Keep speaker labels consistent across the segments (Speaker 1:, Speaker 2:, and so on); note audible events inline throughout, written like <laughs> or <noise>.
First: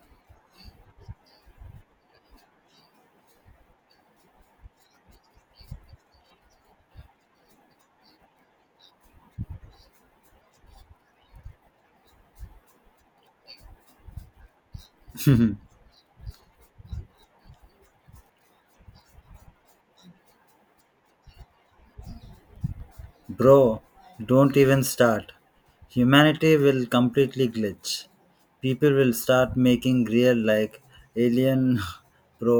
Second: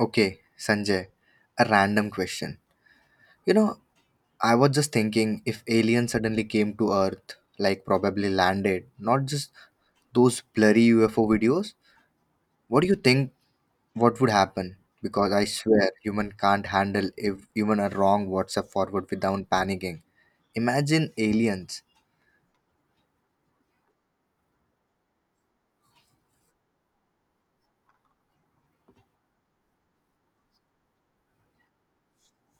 Speaker 1: Okay, Sanjay, a random question. You know, I was just thinking if aliens suddenly came to Earth, like probably landed, not just those blurry UFO videos, what do you think what would happen? Because I
Speaker 2: <laughs>
Speaker 1: swear human can't handle if even a wrong WhatsApp forward without panicking. Imagine aliens.
Speaker 2: Bro, don't even start. Humanity will completely glitch. People will start making real like alien <laughs> bro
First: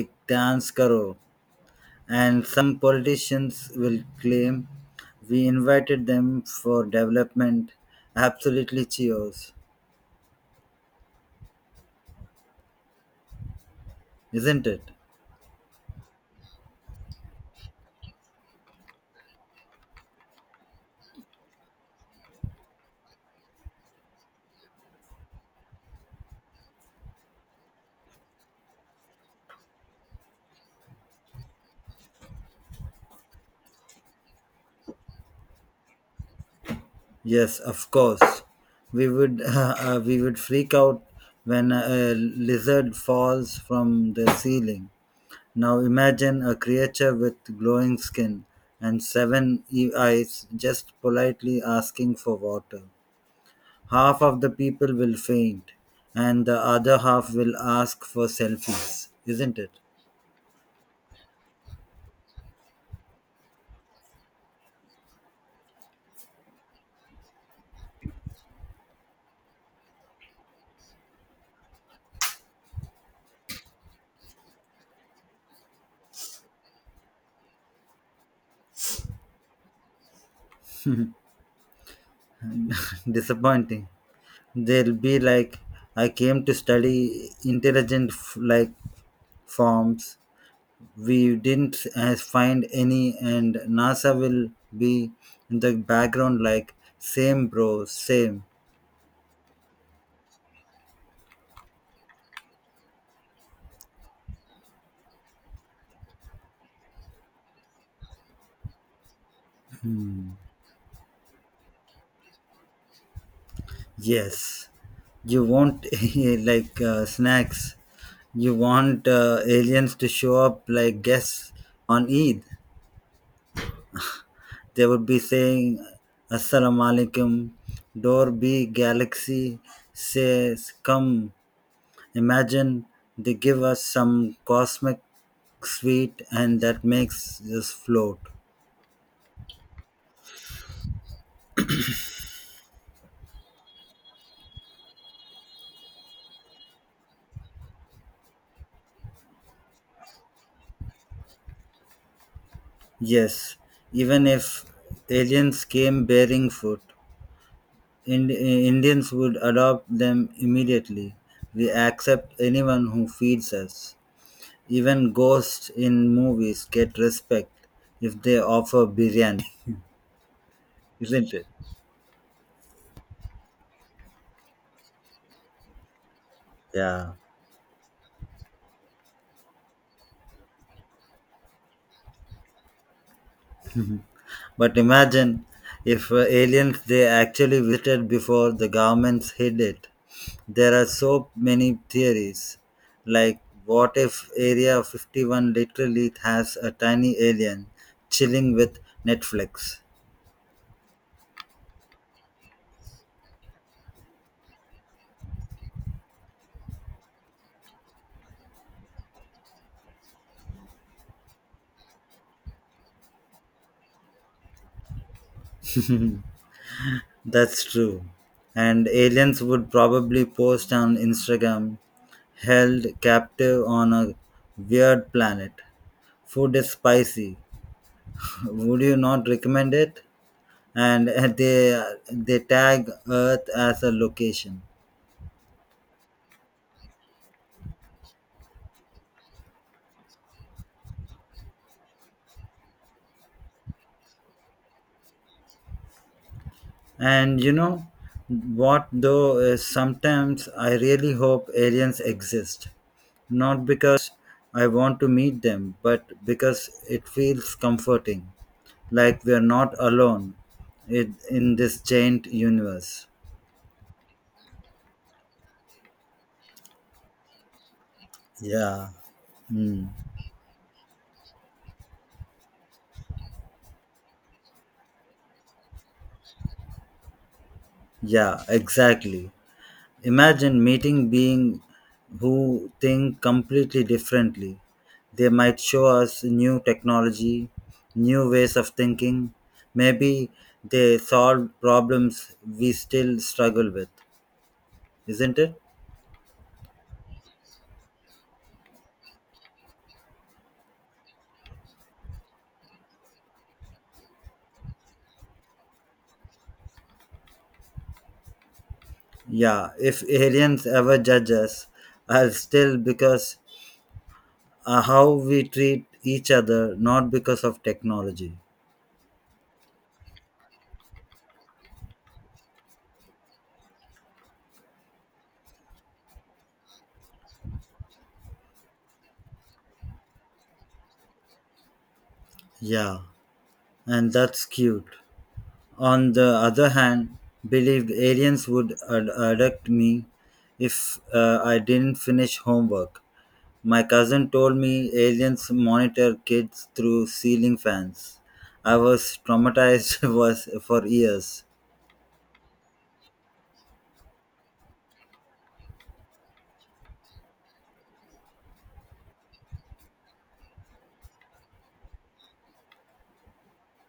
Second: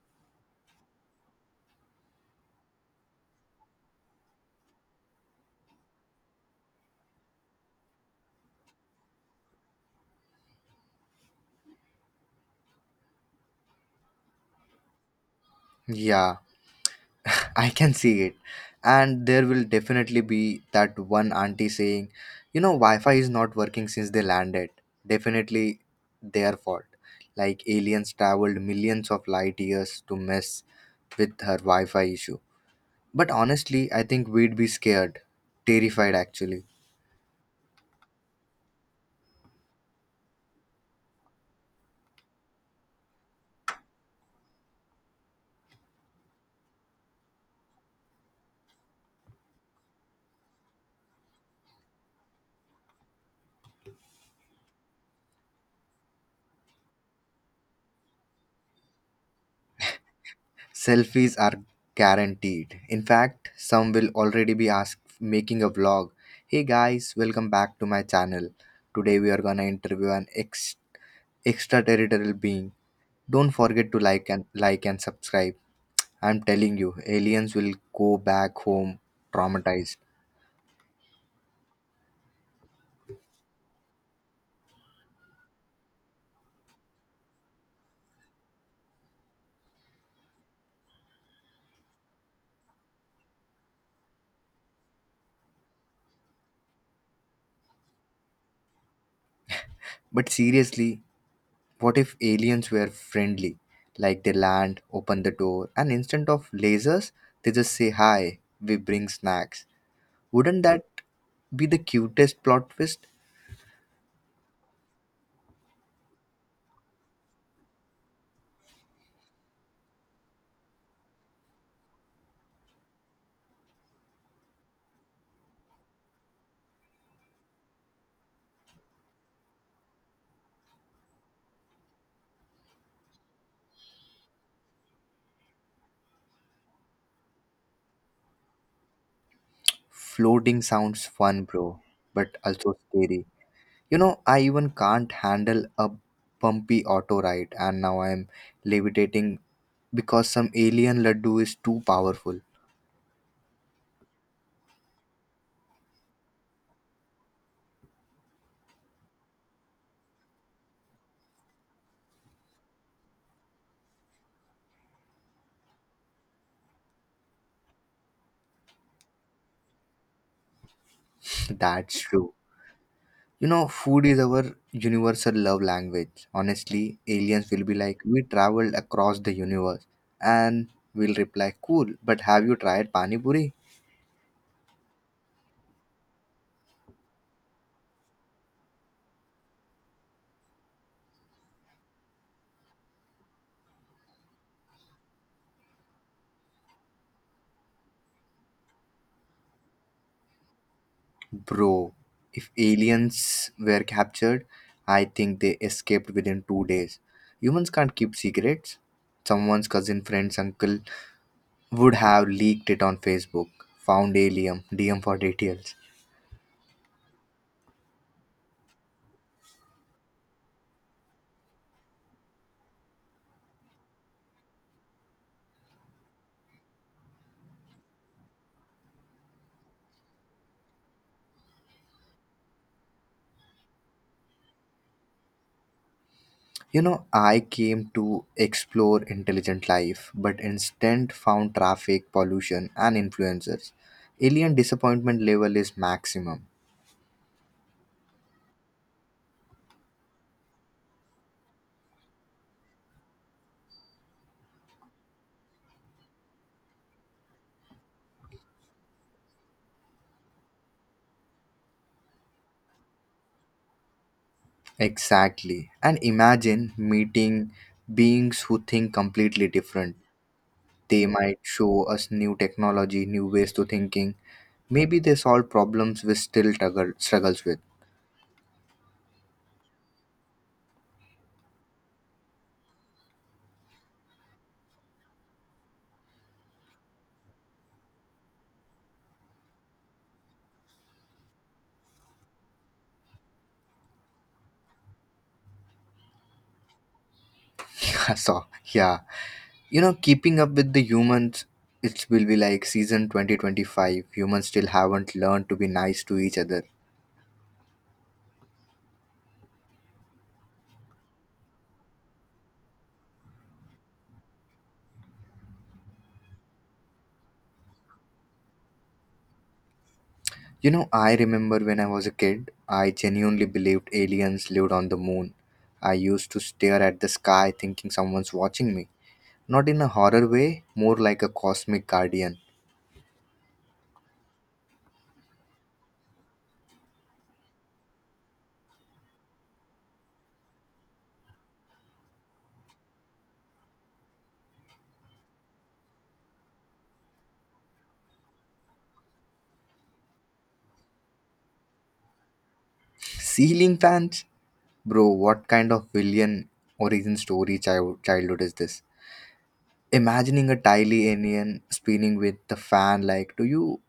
Speaker 2: ek dance karo, and some politicians will claim we invited them for development. Absolutely cheers, isn't it?
Speaker 1: Yeah, <laughs> I can see it. And there will definitely be that one auntie saying, you know, Wi Fi is not working since they landed. Definitely their fault. Like aliens traveled millions of light years to mess with her Wi Fi issue. But honestly, I think we'd be scared. Terrified actually.
Speaker 2: Yes, of course we would. <laughs> We would freak out when a lizard falls from the ceiling. Now imagine a creature with glowing skin and seven eyes just politely asking for water. Half of the people will faint, and the other half will ask for selfies, isn't it?
Speaker 1: Selfies are guaranteed. In fact, some will already be asked making a vlog. Hey guys, welcome back to my channel. Today we are gonna interview an ex extraterrestrial being. Don't forget to like and subscribe. I'm telling you, aliens will go back home traumatized.
Speaker 2: <laughs> Disappointing. They'll be like, I came to study intelligent like forms. We didn't find any, and NASA will be in the background like, same bro, same.
Speaker 1: But seriously, what if aliens were friendly? Like they land, open the door, and instead of lasers, they just say hi, we bring snacks. Wouldn't that be the cutest plot twist?
Speaker 2: Yes, you want <laughs> like snacks. You want aliens to show up like guests on Eid. They would be saying, Assalamu alaikum, door be galaxy says, come. Imagine they give us some cosmic sweet and that makes us float.
Speaker 1: Floating sounds fun, bro, but also scary. You know, I even can't handle a bumpy auto ride, and now I'm levitating because some alien laddu is too powerful.
Speaker 2: Yes, even if aliens came bearing food. Indians would adopt them immediately. We accept anyone who feeds us. Even ghosts in movies get respect if they offer biryani, <laughs> isn't it?
Speaker 1: <laughs> That's true. You know, food is our universal love language. Honestly,
Speaker 2: Yeah.
Speaker 1: aliens will be like, We traveled across the universe. And we'll reply, Cool, but have you tried Pani Puri?
Speaker 2: But imagine if aliens they actually visited before the governments hid it. There are so many theories. Like, what if Area 51 literally has a tiny alien chilling with Netflix?
Speaker 1: Bro, if aliens were captured, I think they escaped within 2 days. Humans can't keep secrets. Someone's cousin, friend's uncle, would have leaked it on Facebook, found Alium, DM for details.
Speaker 2: That's true. And aliens would probably post on Instagram held captive on a weird planet. Food is spicy. Would you not recommend it? And <laughs> they tag Earth as a location.
Speaker 1: You know, I came to explore intelligent life, but instead found traffic, pollution, and influencers. Alien disappointment level is maximum.
Speaker 2: And you know what, though, is sometimes I really hope aliens exist. Not because I want to meet them, but because it feels comforting, like we're not alone in this giant universe.
Speaker 1: Exactly. And imagine meeting beings who
Speaker 2: Yeah.
Speaker 1: think completely
Speaker 2: Hmm.
Speaker 1: different. They might show us new technology, new ways to thinking. Maybe they solve problems we still struggle struggles with. <laughs>
Speaker 2: Yeah, exactly. Imagine meeting beings who think completely differently. They might show us new technology, new ways of thinking. Maybe they solve problems we still struggle with, isn't it?
Speaker 1: Yeah, so yeah. You know, keeping up with the humans, it will be like season 2025. Humans still haven't learned to be nice to each other.
Speaker 2: Yeah, if aliens ever judge us, I'll still because how we treat each other, not because of technology.
Speaker 1: You know, I remember when I was a kid, I genuinely believed aliens lived on the moon. I used to stare at the sky thinking someone's watching me. Not in a horror way, more like a cosmic guardian.
Speaker 2: Yeah, and that's cute. On the other hand, believed aliens would abduct me if I didn't finish homework. My cousin told me aliens monitor kids through ceiling fans. I was traumatized <laughs> was for years.
Speaker 1: Ceiling fans? Bro, what kind of villain origin story childhood is this? Imagining a tiny alien spinning with the fan like do you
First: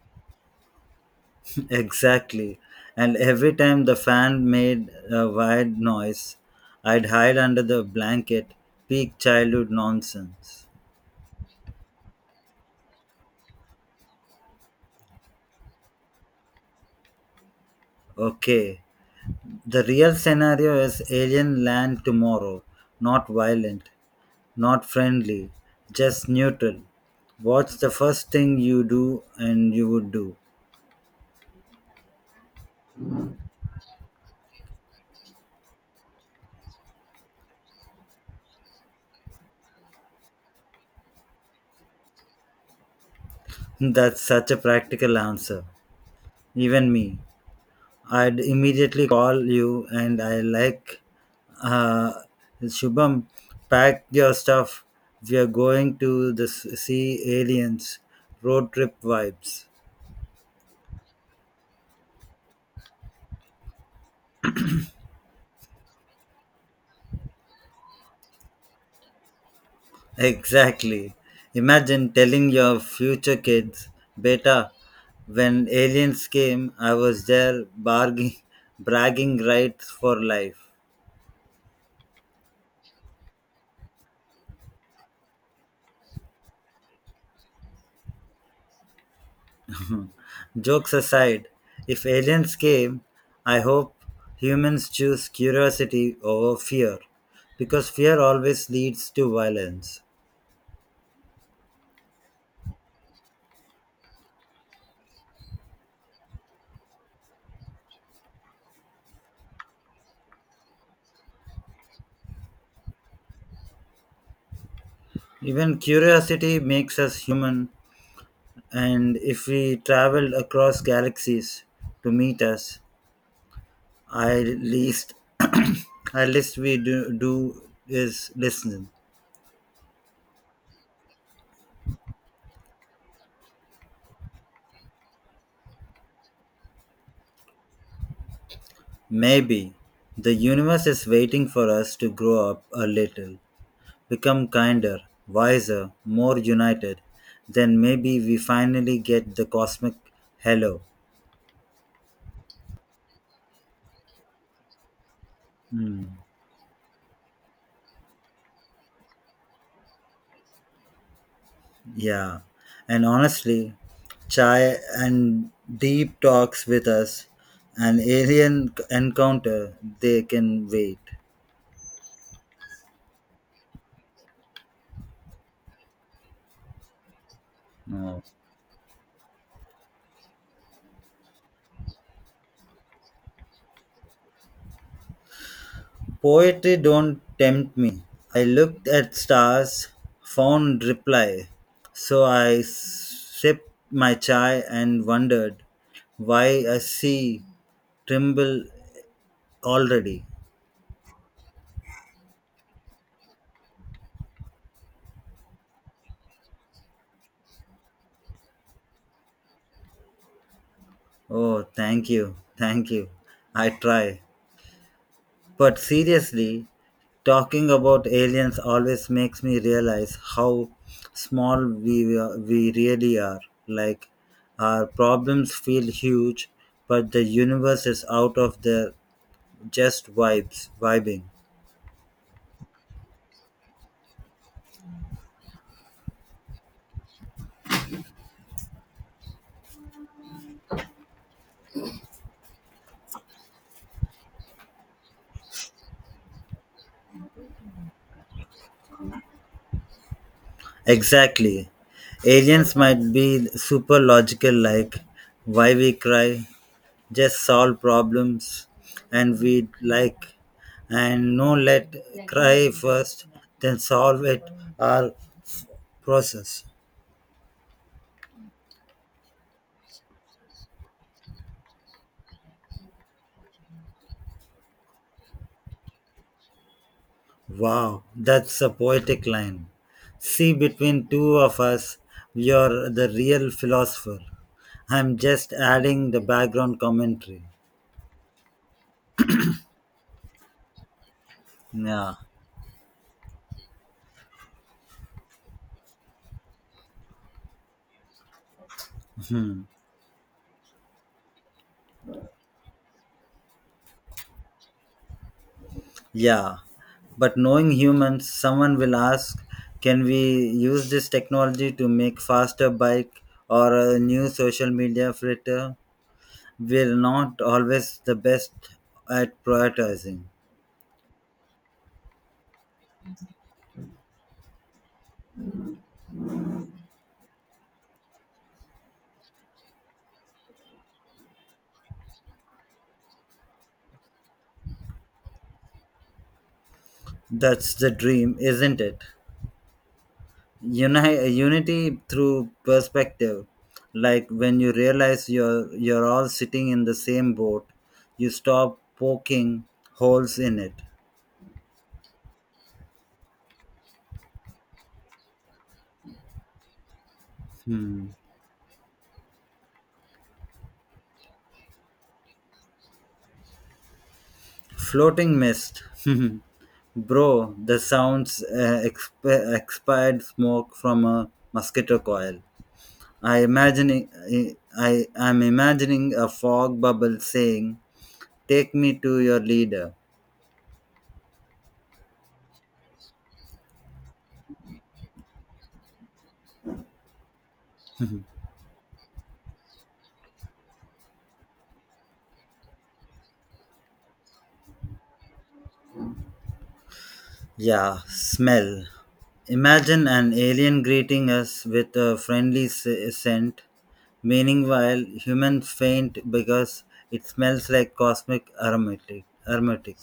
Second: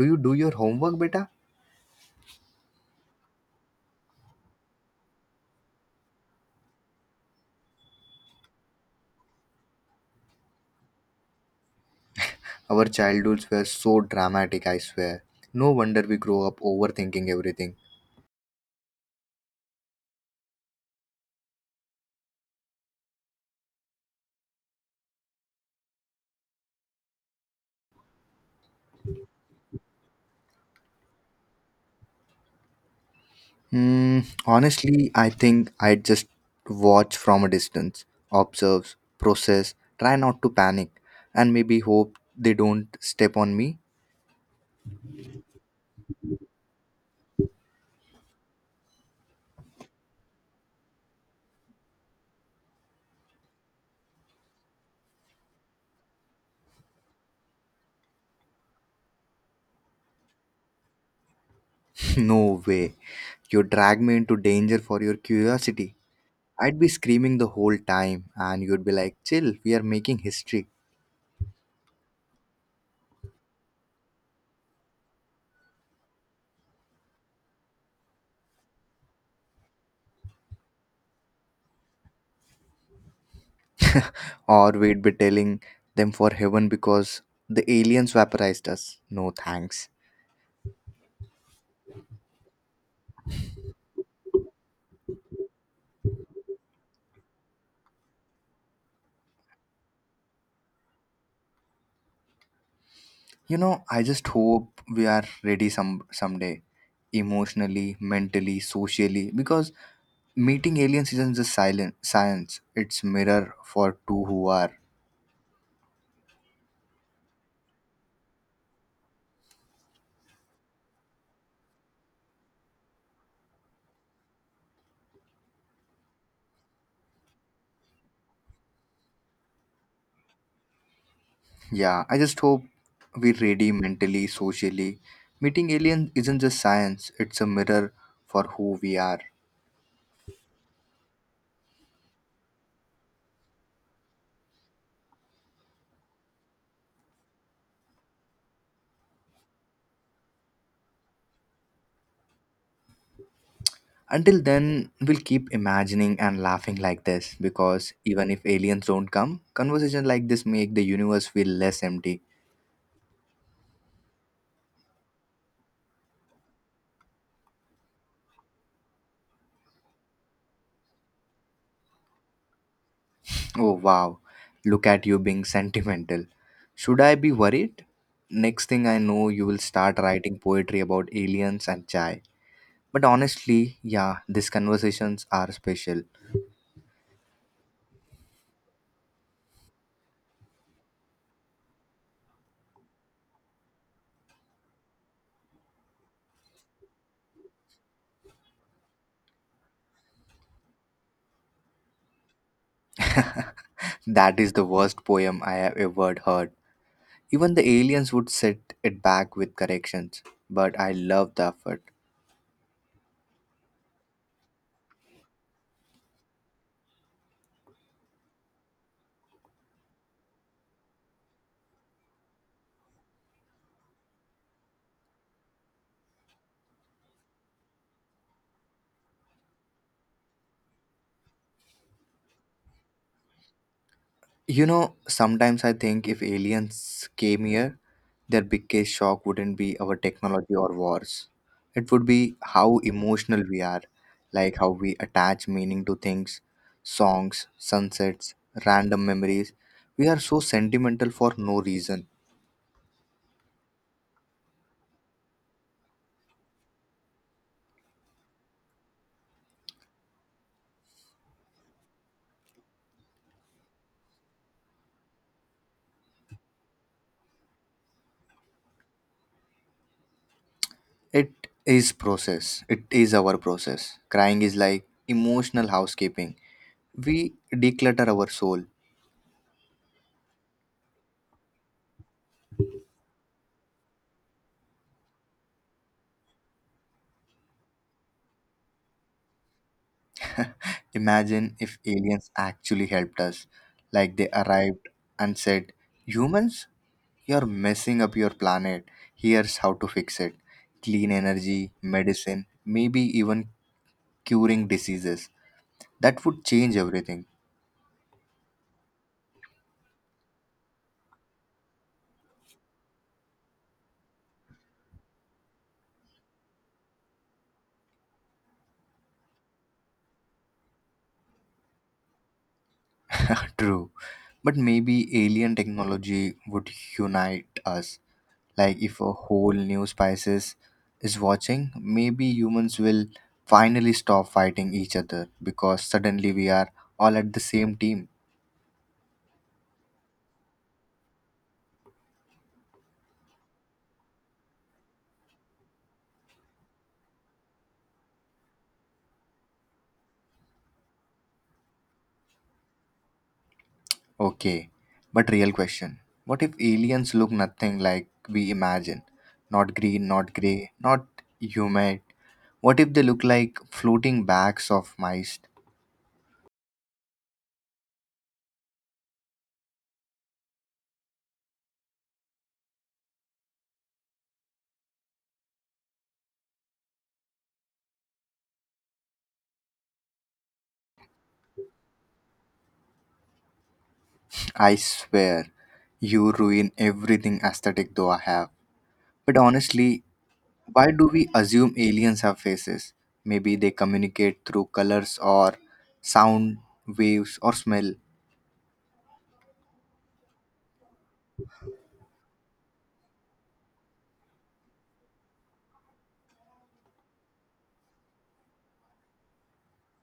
Speaker 1: do you do your homework beta?
Speaker 2: <laughs> exactly. And every time the fan made a wild noise, I'd hide under the blanket. Peak childhood nonsense.
Speaker 1: Our childhoods were so dramatic, I swear. No wonder we grow up overthinking everything.
Speaker 2: Okay, the real scenario is alien land tomorrow. Not violent, not friendly, just neutral. What's the first thing you do and you would do?
Speaker 1: Hmm, honestly, I think I just watch from a distance, observe, process, try not to panic, and maybe hope they don't step on me.
Speaker 2: That's such a practical answer. Even me. I'd immediately call you and I like, uh, Shubham, pack your stuff. We are going to the see aliens. Road trip vibes.
Speaker 1: <laughs> no way. You drag me into danger for your curiosity. I'd be screaming the whole time, and you'd be like, chill, we are making history.
Speaker 2: Exactly. Imagine telling your future kids, Beta, when aliens came, I was there barging, <laughs> bragging rights for life.
Speaker 1: Or we'd be telling them for heaven because the aliens vaporized us. No thanks.
Speaker 2: Jokes aside, if aliens came, I hope humans choose curiosity over fear because fear always leads to violence.
Speaker 1: You know, I just hope we are ready someday, emotionally, mentally, socially, because meeting aliens isn't just silent science. It's mirror for two who are.
Speaker 2: Even curiosity makes us human, and if we traveled across galaxies to meet us, I least <clears throat> at least we do is listen.
Speaker 1: Yeah, I just hope we're ready mentally, socially. Meeting aliens isn't just science. It's a mirror for who we are.
Speaker 2: Maybe the universe is waiting for us to grow up a little, become kinder, wiser, more united. Then maybe we finally get the cosmic hello.
Speaker 1: Until then, we'll keep
Speaker 2: Hmm.
Speaker 1: imagining and laughing like this because even if aliens don't come, conversations like this make the universe feel less empty.
Speaker 2: Yeah. And honestly, chai and deep talks with us, an alien encounter, they can wait.
Speaker 1: Oh wow, look at you being sentimental. Should I be worried?
Speaker 2: No.
Speaker 1: Next thing I know, you will start writing poetry about aliens and chai. But honestly, yeah, these conversations are special.
Speaker 2: Poetry don't tempt me. I looked at stars, found reply. So I sipped my chai and wondered why a sea tremble already.
Speaker 1: <laughs> that is the worst poem I have ever heard. Even the aliens would set it back with corrections, but I love the
Speaker 2: Oh,
Speaker 1: effort.
Speaker 2: thank you, thank you. I try. But seriously, talking about aliens always makes me realize how small we really are. Like, our problems feel huge, but the universe is out of their just vibes, vibing.
Speaker 1: You know, sometimes I think if aliens came here, their biggest shock wouldn't be our technology or wars. It would be how emotional we are, like how we attach meaning to things, songs, sunsets, random memories. We are so sentimental for no
Speaker 2: Exactly.
Speaker 1: reason.
Speaker 2: Aliens might be super logical, like why we cry, just solve problems, and we like, and no, let cry first, then solve it, or process.
Speaker 1: It is process. It is our process. Crying is like emotional housekeeping. We
Speaker 2: Wow,
Speaker 1: declutter our
Speaker 2: that's
Speaker 1: soul.
Speaker 2: a poetic line. See, between two of us, you're the real philosopher. I'm just adding the background commentary.
Speaker 1: Imagine if
Speaker 2: Yeah,
Speaker 1: aliens actually helped us, like they arrived and said, Humans, you're messing up your planet. Here's how to fix it clean energy, medicine, maybe even curing diseases. That would
Speaker 2: yeah.
Speaker 1: change everything.
Speaker 2: But knowing humans, someone will ask can we use this technology to make faster bike or a new social media filter? We're not always the best at prioritizing.
Speaker 1: <laughs> True. But maybe alien technology would unite us. Like if a whole new species is watching, maybe humans will finally stop fighting each other because suddenly we are all at the
Speaker 2: That's
Speaker 1: same
Speaker 2: the
Speaker 1: team.
Speaker 2: dream, isn't it? Unity through perspective like when you realize you're all sitting in the same boat, you stop poking holes in it.
Speaker 1: Okay, but real question. What if aliens look nothing like
Speaker 2: Hmm.
Speaker 1: we imagine? Not green, not grey, not humid. What if they look like floating bags of
Speaker 2: Floating
Speaker 1: mice?
Speaker 2: mist <laughs> bro the sounds expired smoke from a mosquito coil. I imagining I am imagining a fog bubble saying take me to your leader.
Speaker 1: I swear, you ruin everything aesthetic though I have. But honestly, why do we assume aliens have faces? Maybe they communicate through colors or sound waves or smell.
Speaker 2: Yeah, smell. Imagine an alien greeting us with a friendly scent, meaning while humans faint because it smells like cosmic aromatic. Aromatic.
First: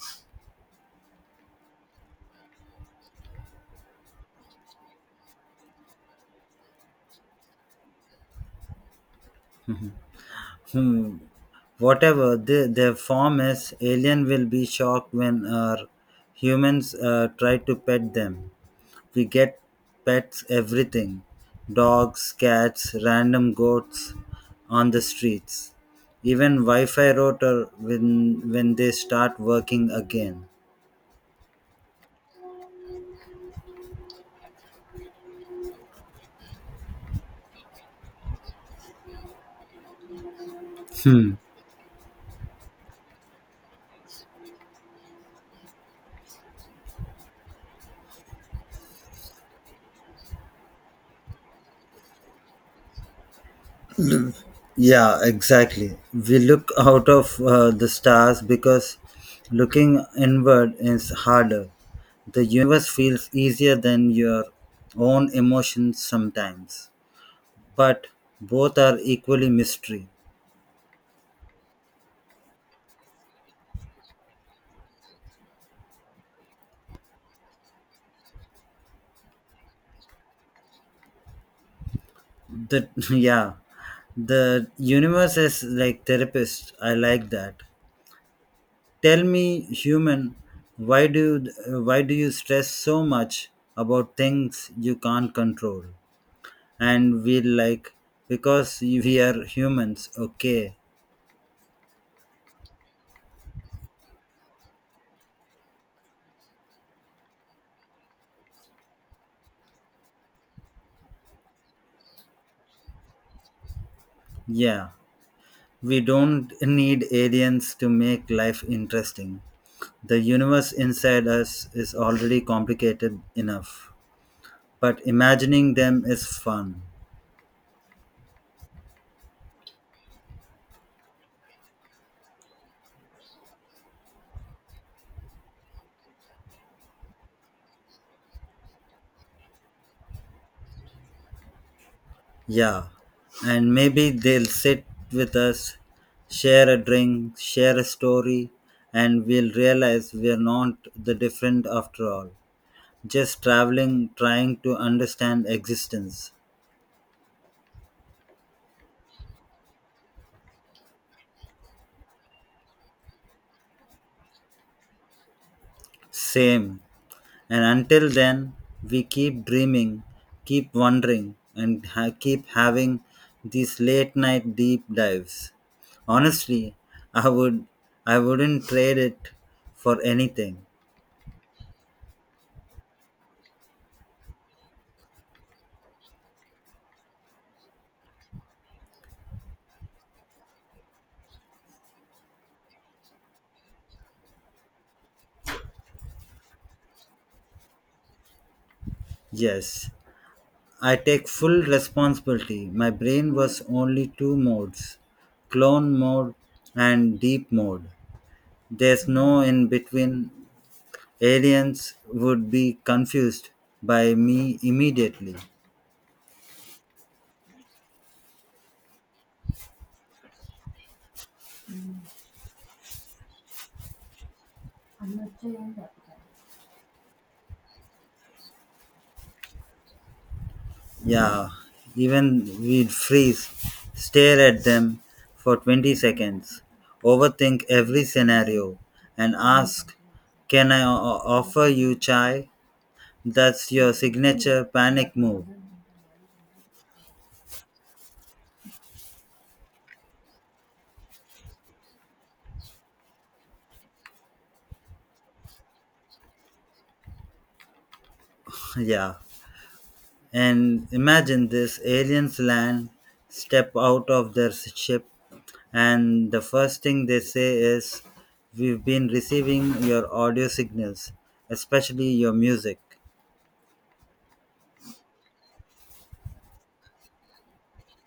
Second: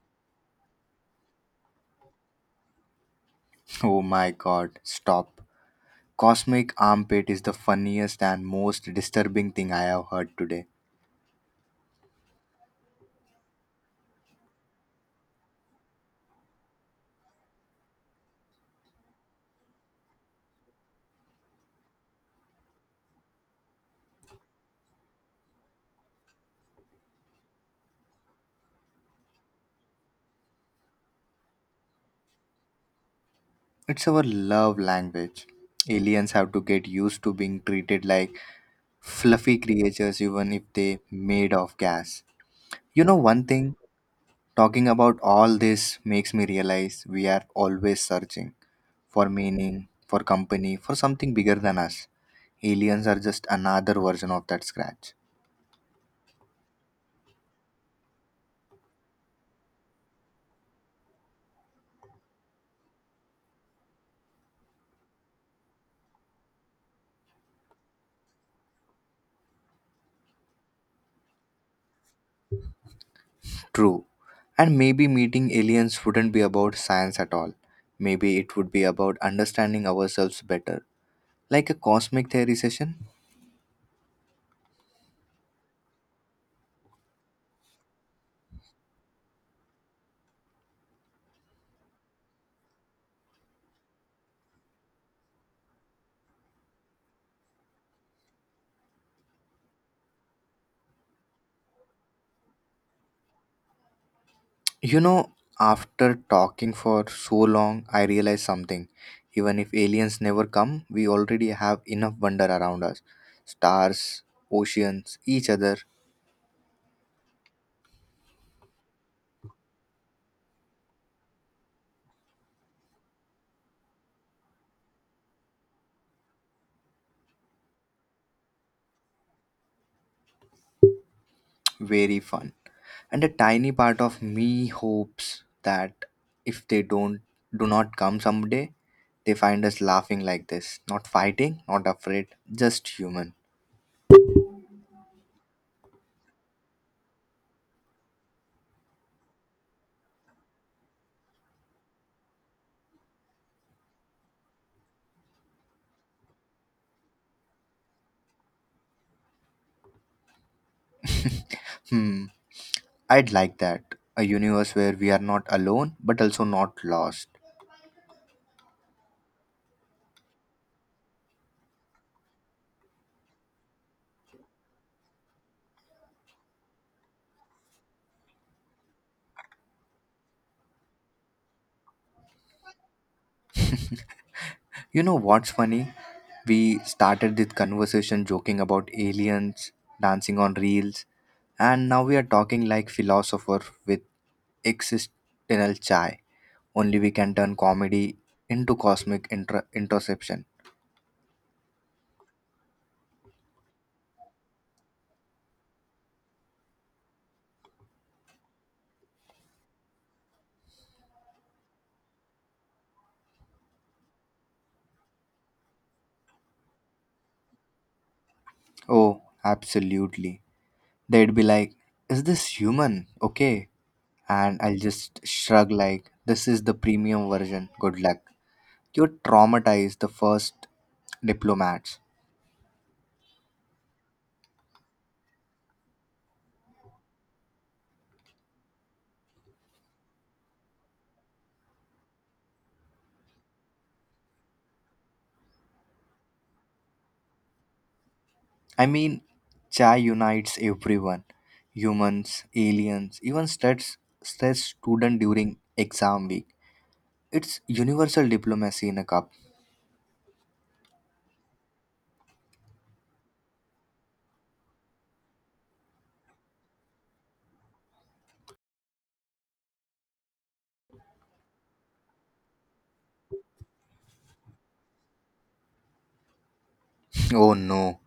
Speaker 1: Oh my god, stop. Cosmic armpit is the funniest and most disturbing thing I have heard today.
Speaker 2: Hmm. Whatever the, their form is, alien will be shocked when our humans try to pet them. We get pets everything dogs, cats, random goats on the streets, even Wi Fi router when they start working again.
Speaker 1: It's our love language. Aliens have to get used to being treated like fluffy creatures even if they
Speaker 2: Hmm.
Speaker 1: made of gas. You know one thing, talking about all this makes me realize we are always searching for meaning, for company, for something bigger than us. Aliens are just another version of that scratch.
Speaker 2: Yeah, exactly. We look out of the stars because looking inward is harder. The universe feels easier than your own emotions sometimes, but both are equally mystery.
Speaker 1: True. And maybe meeting aliens wouldn't be about science at all. Maybe it would be about understanding ourselves better, like a cosmic theory
Speaker 2: The
Speaker 1: session.
Speaker 2: <laughs> yeah, the universe is like therapist. I like that. Tell me, human, why do why do you stress so much about things you can't control? And we like because we are humans. Okay,
Speaker 1: You know, after talking for so long, I realized something. Even if aliens never come, we already have enough wonder around us stars,
Speaker 2: yeah,
Speaker 1: oceans, each other,
Speaker 2: we don't need aliens to make life interesting. The universe inside us is already complicated enough, but imagining them is fun.
Speaker 1: very fun. And a tiny part of me hopes that if they don't do not come someday, they find us laughing like this, not fighting, not afraid, just
Speaker 2: Yeah,
Speaker 1: human.
Speaker 2: and maybe they'll sit with us, share a drink, share a story, and we'll realize we're not the different after all. Just traveling, trying to understand existence.
Speaker 1: Hmm. I'd like that. A universe where we are not alone but also not
Speaker 2: Same.
Speaker 1: lost.
Speaker 2: And until then, we keep dreaming, keep wondering, and keep having these late night deep dives. Honestly, I would I wouldn't trade it for anything.
Speaker 1: You know what's funny? We started this conversation joking about aliens, dancing on reels, and now we are talking like philosopher with existential chai. Only we can turn comedy into cosmic inter-
Speaker 2: Yes,
Speaker 1: interception.
Speaker 2: I take full responsibility. My brain was only two modes clone mode and deep mode. There's no in between. Aliens would be confused by me immediately.
Speaker 1: Oh, absolutely. They'd be like, Is this human? Okay. And I'll just shrug, like, This is the premium version. Good luck. You traumatize the first
Speaker 2: Yeah,
Speaker 1: diplomats.
Speaker 2: even we'd freeze, stare at them for 20 seconds, overthink every scenario, and ask, Can I offer you chai? That's your signature panic move.
Speaker 1: I mean, chai unites everyone humans, aliens, even stress student during exam week. It's universal
Speaker 2: <laughs>
Speaker 1: diplomacy in a
Speaker 2: Yeah.
Speaker 1: cup. <laughs>
Speaker 2: And imagine this aliens land, step out of their ship, and the first thing they say is, We've been receiving your audio signals, especially your music.
Speaker 1: Oh no.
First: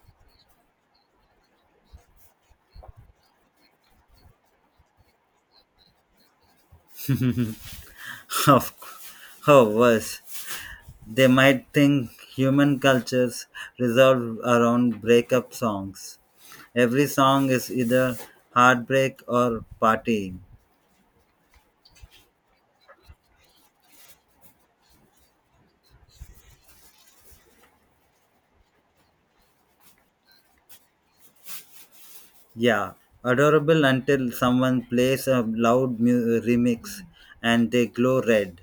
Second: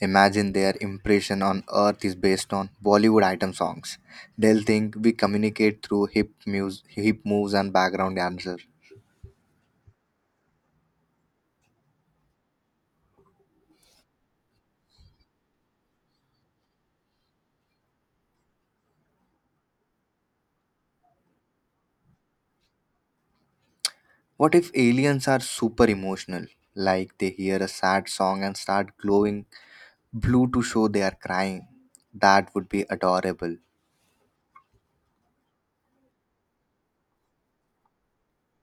Speaker 1: Imagine their impression on Earth is based on Bollywood item songs. They'll think we communicate through hip moves and background
Speaker 2: <laughs>
Speaker 1: dancer.
Speaker 2: Of or worse, they might think human cultures revolve around breakup songs. Every song is either heartbreak or partying.
Speaker 1: What if aliens are super emotional? Like they hear a sad song and start glowing blue to show they are crying. That would be
Speaker 2: Yeah,
Speaker 1: adorable.
Speaker 2: adorable until someone plays a loud remix and they glow red.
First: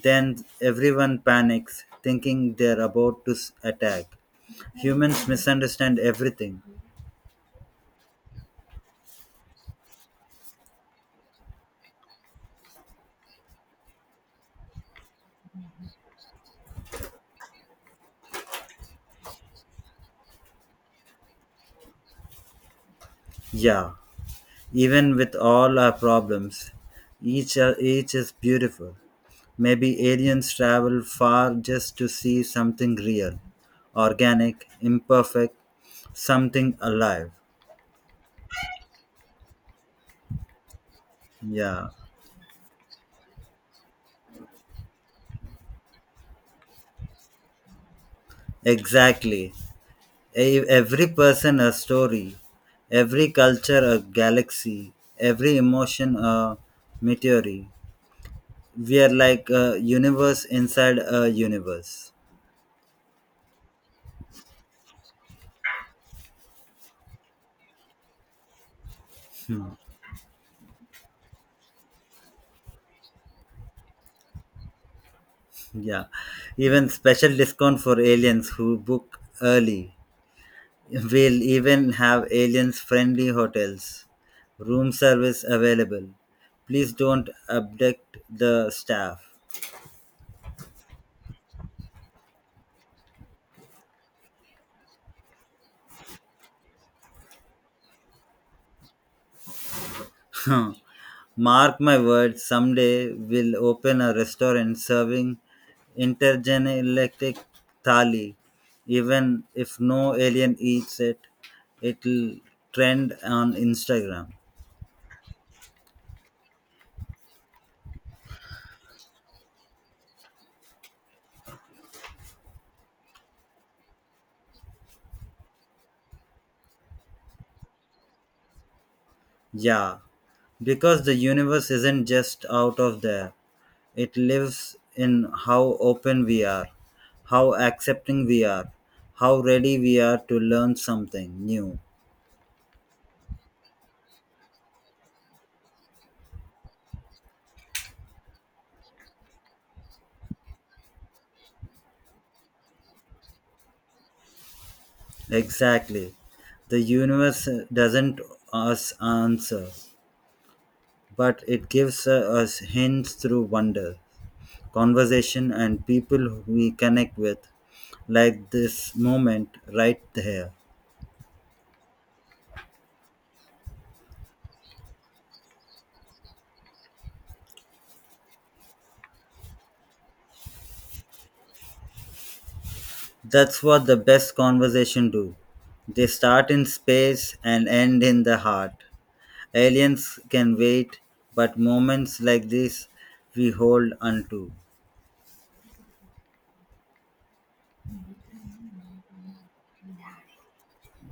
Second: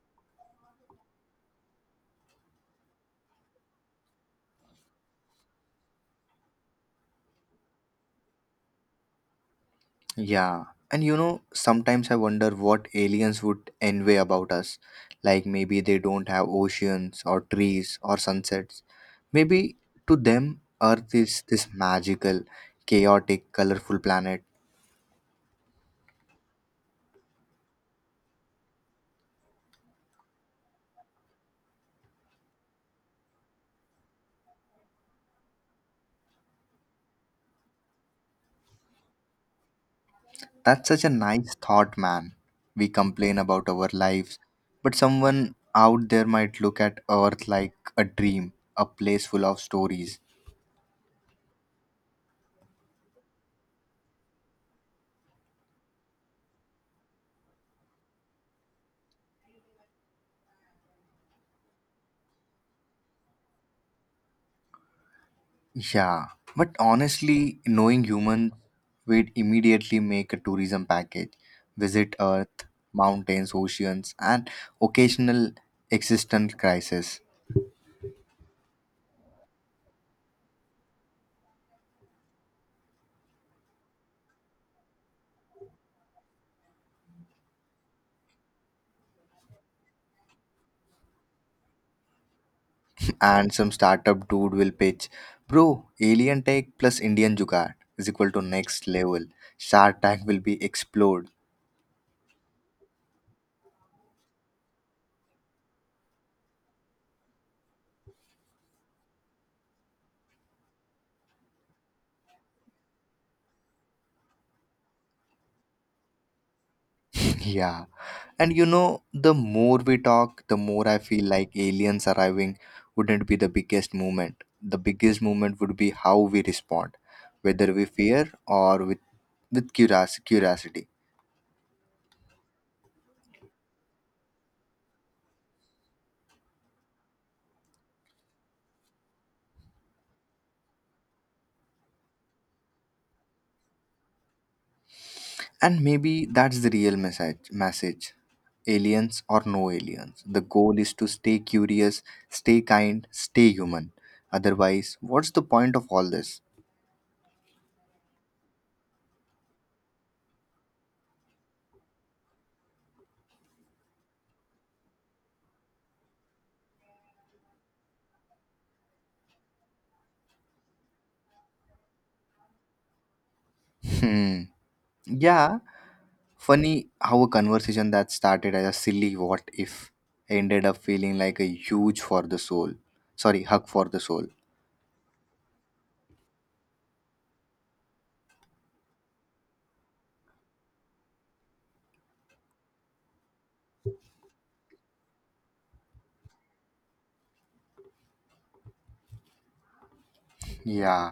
Speaker 2: Then everyone panics, thinking they're about to attack. Humans misunderstand everything.
Speaker 1: Yeah, and you know, sometimes I wonder what aliens would envy about us. Like maybe they don't have oceans or trees or sunsets. Maybe to them, Earth is this magical, chaotic,
Speaker 2: Yeah,
Speaker 1: colorful planet.
Speaker 2: even with all our problems, each is beautiful. Maybe aliens travel far just to see something real, organic, imperfect, something alive.
Speaker 1: That's such a nice
Speaker 2: Yeah,
Speaker 1: thought, man. We complain about our lives, but someone out there might look at Earth like a dream, a place full
Speaker 2: exactly.
Speaker 1: of stories.
Speaker 2: Every person a story, every culture a galaxy, every emotion a meteor. We are like a universe inside a universe.
Speaker 1: Yeah, but honestly, knowing humans would
Speaker 2: Hmm.
Speaker 1: immediately make a tourism package. Visit Earth, mountains, oceans, and occasional
Speaker 2: Yeah,
Speaker 1: existential
Speaker 2: even
Speaker 1: crisis.
Speaker 2: special discount for aliens who book early. We'll even have aliens friendly hotels, room service available. Please don't abduct the staff.
Speaker 1: <clears throat> <laughs> and some startup dude will pitch, bro, alien tech plus Indian jugaad is equal to next level. Shark Tank will be
Speaker 2: <laughs>
Speaker 1: explored.
Speaker 2: Mark my words, someday we'll open a restaurant serving intergalactic thali. Even if no alien eats it, it'll trend on Instagram.
Speaker 1: Yeah. And you know, the more we talk, the more I feel like aliens arriving wouldn't be the biggest movement. The biggest movement would be how we respond, whether we fear or with
Speaker 2: Yeah,
Speaker 1: curiosity.
Speaker 2: because the universe isn't just out of there, it lives in how open we are, how accepting we are, how ready we are to learn something new.
Speaker 1: And maybe that's the real message. Aliens or no aliens. The goal is to stay curious, stay kind, stay human. Otherwise, what's the point of all
Speaker 2: Exactly.
Speaker 1: this?
Speaker 2: The universe doesn't us answer, but it gives us hints through wonder, conversation, and people we connect with, like this moment right here.
Speaker 1: Hmm. Yeah, funny how a conversation that started as a silly what if ended up feeling like a huge for the soul. Sorry,
Speaker 2: That's
Speaker 1: hug for
Speaker 2: what the
Speaker 1: the soul.
Speaker 2: best conversation do. They start in space and end in the heart. Aliens can wait, but moments like this we hold onto.
Speaker 1: Yeah.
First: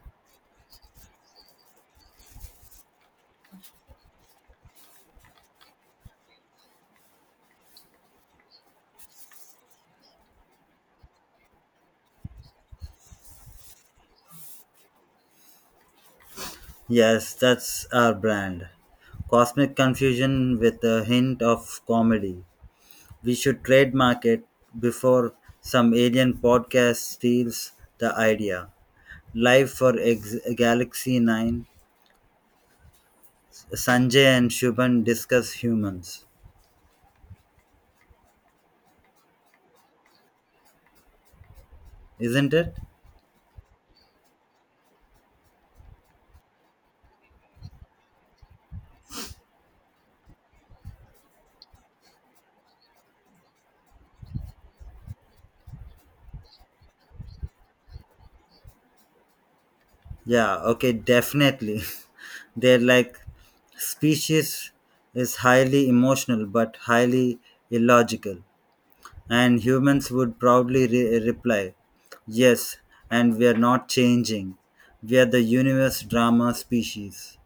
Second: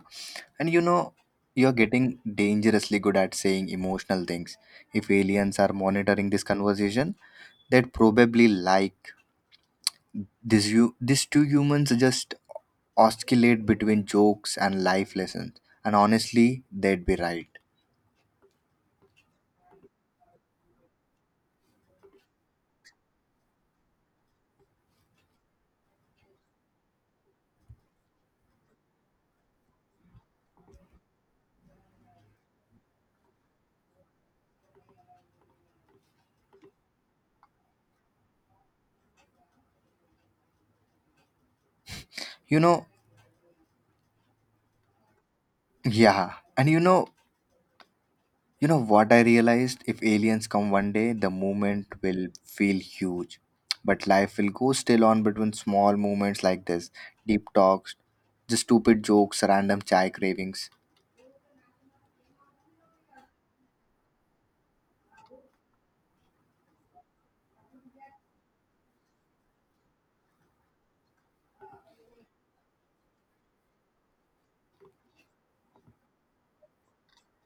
Speaker 1: And you know, you're getting dangerously good at saying emotional things. If aliens are monitoring this conversation, they'd probably like this you these two humans just oscillate between jokes and life lessons. And honestly, they'd be
Speaker 2: Yes,
Speaker 1: right.
Speaker 2: that's our brand. Cosmic confusion with a hint of comedy. We should trademark it before some alien podcast steals the idea. Live for Ex- Galaxy 9, Sanjay and Shubhan discuss humans. Isn't
Speaker 1: You
Speaker 2: it?
Speaker 1: know, yeah. And you know what I realized? If aliens come one day, the movement will feel huge. But life will go still on between small moments like this deep talks, just stupid jokes, random chai
Speaker 2: Yeah,
Speaker 1: cravings.
Speaker 2: okay, definitely. <laughs> They're like, species is highly emotional but highly illogical. And humans would proudly reply, Yes, and we are not changing. We are the universe drama species.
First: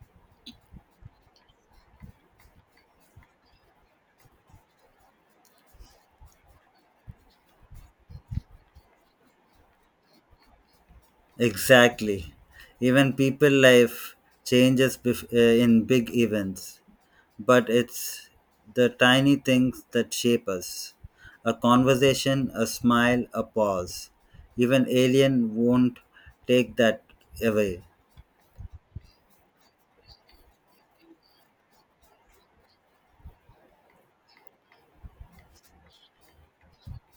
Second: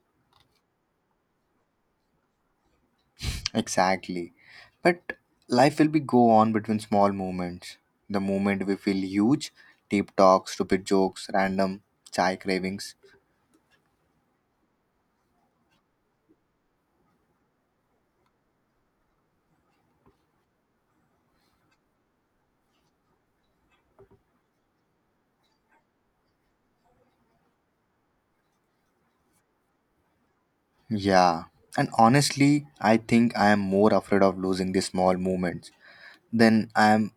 Speaker 1: Exactly. But life will be go on between small moments. The moment we feel huge, deep talks, stupid jokes, random
Speaker 2: Exactly.
Speaker 1: chai cravings.
Speaker 2: Even people life changes in big events, but it's the tiny things that shape us. A conversation, a smile, a pause. Even alien won't take that away.
Speaker 1: Yeah. And honestly, I think I am more afraid of losing these small moments than I am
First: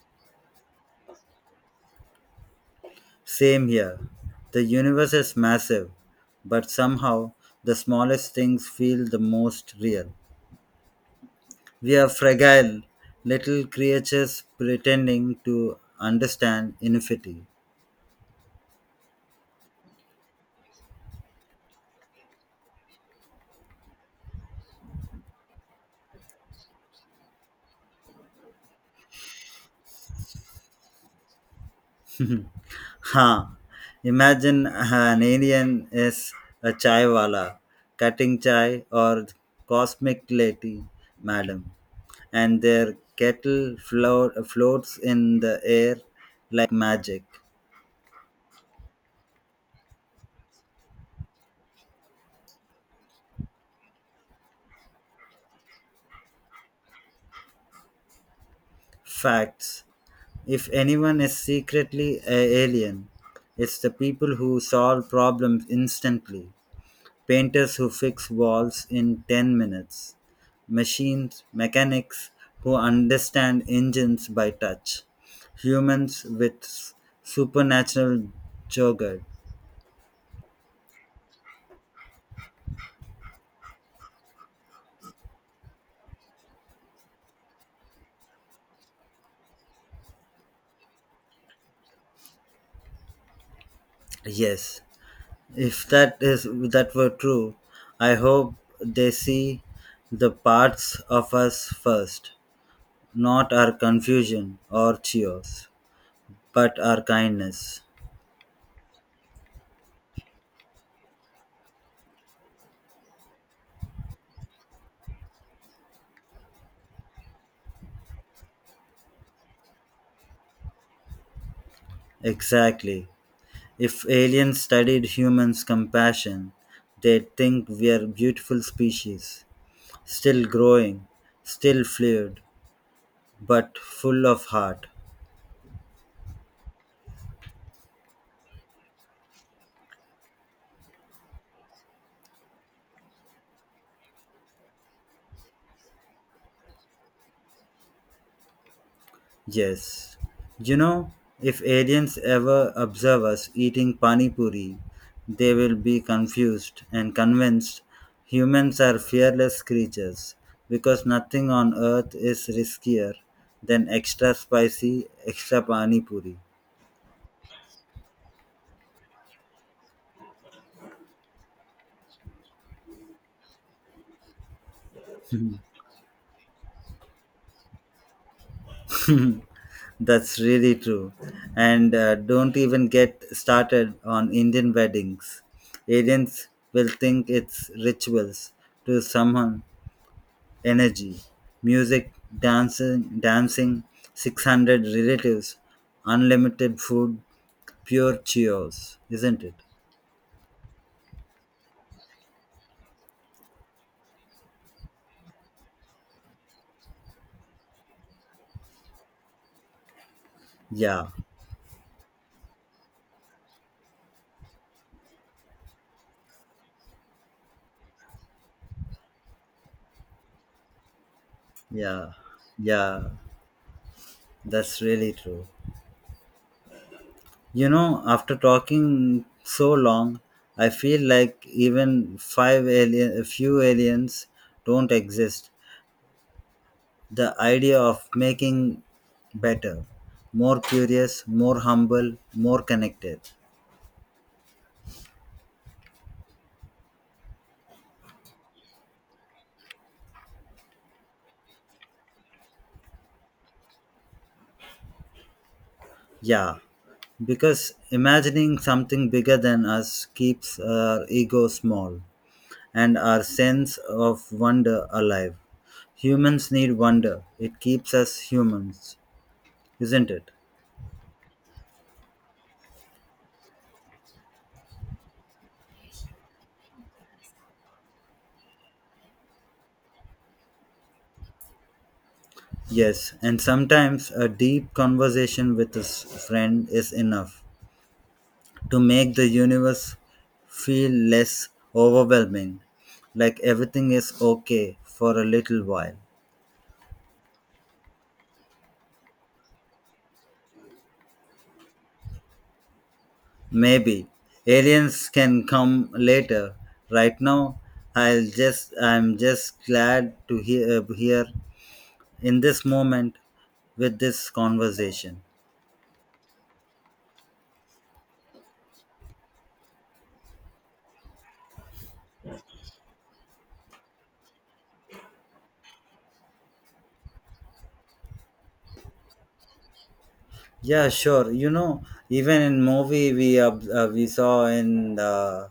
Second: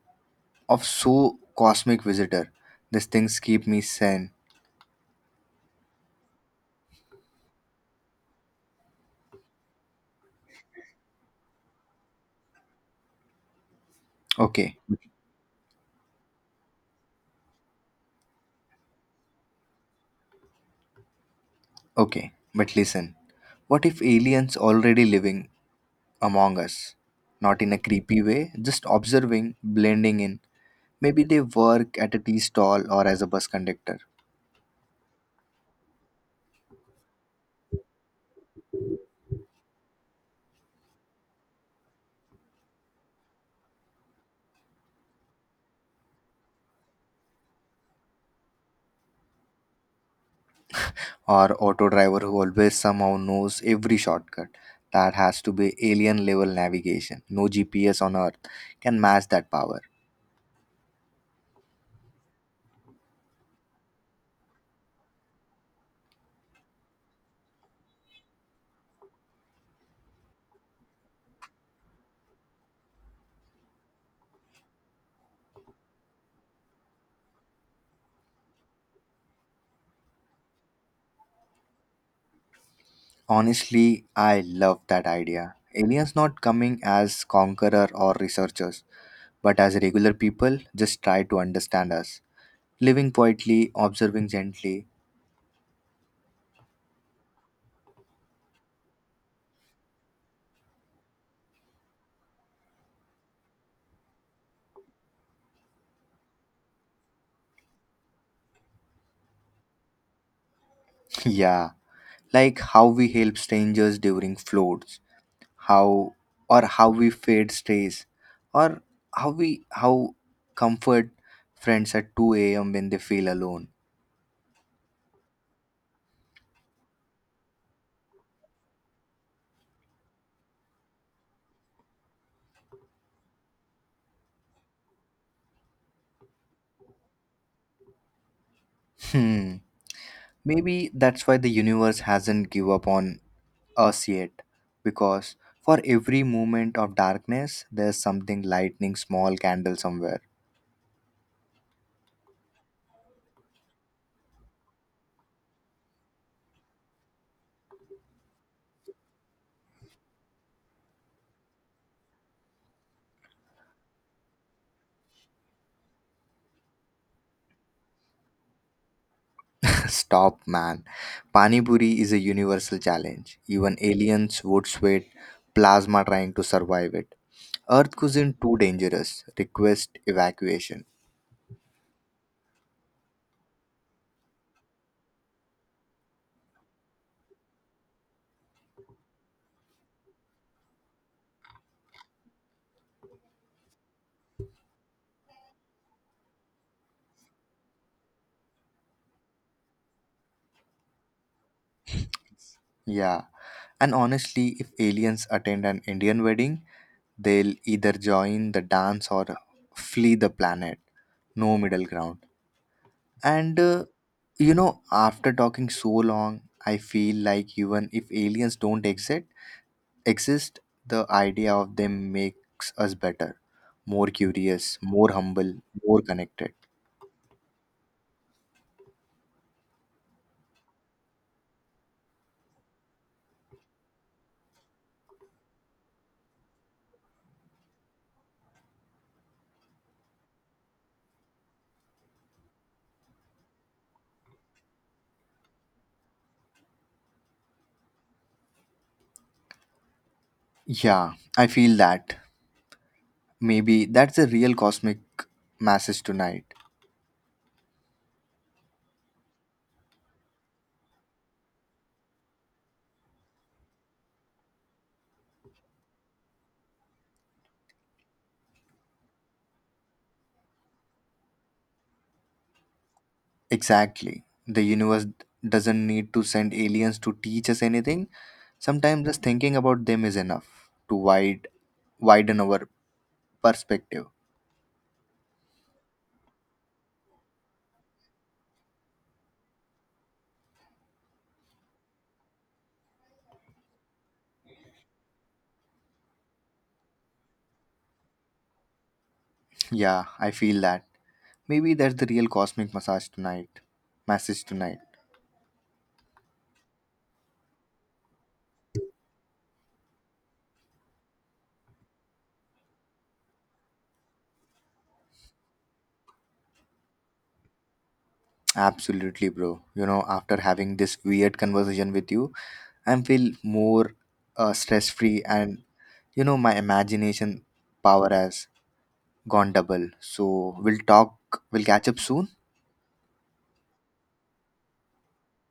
Speaker 1: of so cosmic visitor. These things keep
Speaker 2: Same
Speaker 1: me
Speaker 2: here.
Speaker 1: sane.
Speaker 2: The universe is massive, but somehow the smallest things feel the most real. We are fragile little creatures
Speaker 1: Okay,
Speaker 2: pretending to understand infinity.
Speaker 1: okay, but listen. What if aliens already living among us? Not in a creepy way, just observing, blending in. Maybe they work at a tea stall or
Speaker 2: <laughs>
Speaker 1: as a
Speaker 2: ha!
Speaker 1: bus conductor
Speaker 2: Imagine an alien is a chaiwala cutting chai or cosmic lady, madam, and their kettle floats in the air like magic.
Speaker 1: or auto driver who always somehow knows every shortcut. That has to be alien level navigation. No GPS on earth can match that power.
Speaker 2: Facts. If anyone is secretly a alien, it's the people who solve problems instantly, painters who fix walls in 10 minutes, machines, mechanics who understand engines by touch, humans with supernatural jogger.
Speaker 1: Honestly, I love that idea. Aliens not coming as conqueror or researchers, but as regular people just try to understand us. Living quietly, observing
Speaker 2: Yes,
Speaker 1: gently.
Speaker 2: if that were true, I hope they see the parts of us first, not our confusion or cheers, but our kindness.
Speaker 1: <laughs> yeah, like how we help strangers during floods, how or how we fade stays, or how we how comfort friends at 2 a.m. when they
Speaker 2: Exactly.
Speaker 1: feel alone.
Speaker 2: If aliens studied humans' compassion, they'd think we're beautiful species, still growing, still fluid, but full of heart.
Speaker 1: Hmm. Maybe that's why the universe hasn't give up on us yet because for every moment of darkness there's something lightning small candle
Speaker 2: Yes.
Speaker 1: somewhere
Speaker 2: You know, if aliens ever observe us eating pani puri, they will be confused and convinced humans are fearless creatures because nothing on earth is riskier than extra spicy, extra pani puri.
Speaker 1: <laughs> stop man pani puri is a universal challenge even aliens would sweat plasma trying to survive it earth cuisine too dangerous request
Speaker 2: That's really
Speaker 1: evacuation
Speaker 2: true. And don't even get started on Indian weddings. Aliens will think it's rituals to someone energy, music, dancing, 600 relatives, unlimited food, pure cheers, isn't it?
Speaker 1: yeah and honestly if aliens attend an indian wedding they'll either join the dance or flee the planet
Speaker 2: Yeah,
Speaker 1: no middle ground And you know, after talking so long, I feel like even if aliens don't exist, the idea of them
Speaker 2: yeah,
Speaker 1: makes us
Speaker 2: yeah,
Speaker 1: better, more curious,
Speaker 2: that's
Speaker 1: more
Speaker 2: really true.
Speaker 1: humble, more connected.
Speaker 2: You know, after talking so long, I feel like even a few aliens don't exist. The idea of making better, more curious, more humble, more connected.
Speaker 1: Yeah, I feel that. Maybe that's the real cosmic message tonight.
Speaker 2: Yeah, because imagining something bigger than us keeps our ego small and our sense of wonder alive. Humans need wonder, it keeps us humans, isn't it?
Speaker 1: Exactly. The universe doesn't need to send aliens to teach us anything. Sometimes just thinking about them is enough to widen our
Speaker 2: Yes, and
Speaker 1: perspective.
Speaker 2: sometimes a deep conversation with a friend is enough to make the universe feel less overwhelming, like everything is okay for a little while.
Speaker 1: Yeah, I feel that. Maybe that's the real cosmic massage tonight.
Speaker 2: Maybe
Speaker 1: Message tonight.
Speaker 2: aliens can come later. Right now, I'm just glad to hear here in this moment with this conversation.
Speaker 1: Absolutely, bro. You know, after having this weird conversation with you, I feel more stress free and you know my imagination power has gone double. So we'll
Speaker 2: Yeah, sure.
Speaker 1: talk.
Speaker 2: You
Speaker 1: We'll
Speaker 2: know,
Speaker 1: catch up soon.
Speaker 2: even in movie we we saw uh,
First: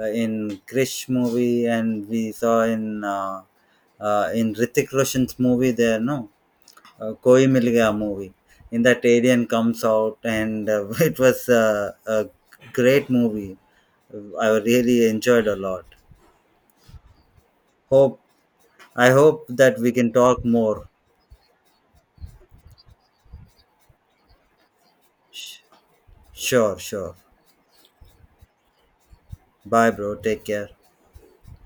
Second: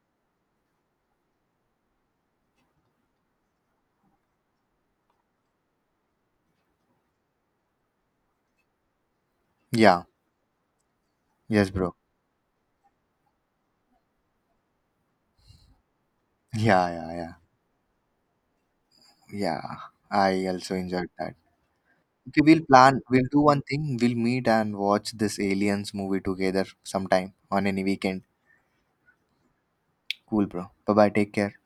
Speaker 2: uh, in Krish movie and we saw in Ritik Roshan's movie there. No, Koi Mil Gaya movie. In that, alien comes
Speaker 1: Yeah.
Speaker 2: out, and <laughs> it was
Speaker 1: Yes, bro.
Speaker 2: a great movie. I really enjoyed a lot.
Speaker 1: Yeah, yeah, yeah,
Speaker 2: Hope I hope
Speaker 1: yeah.
Speaker 2: that we can talk
Speaker 1: I also
Speaker 2: more.
Speaker 1: enjoyed that. Okay, we'll plan. We'll do one thing. We'll meet and watch this aliens movie together
Speaker 2: Sure, sure.
Speaker 1: sometime on any weekend.
Speaker 2: Bye, bro. Take
Speaker 1: Cool, bro.
Speaker 2: care.
Speaker 1: Bye bye. Take care.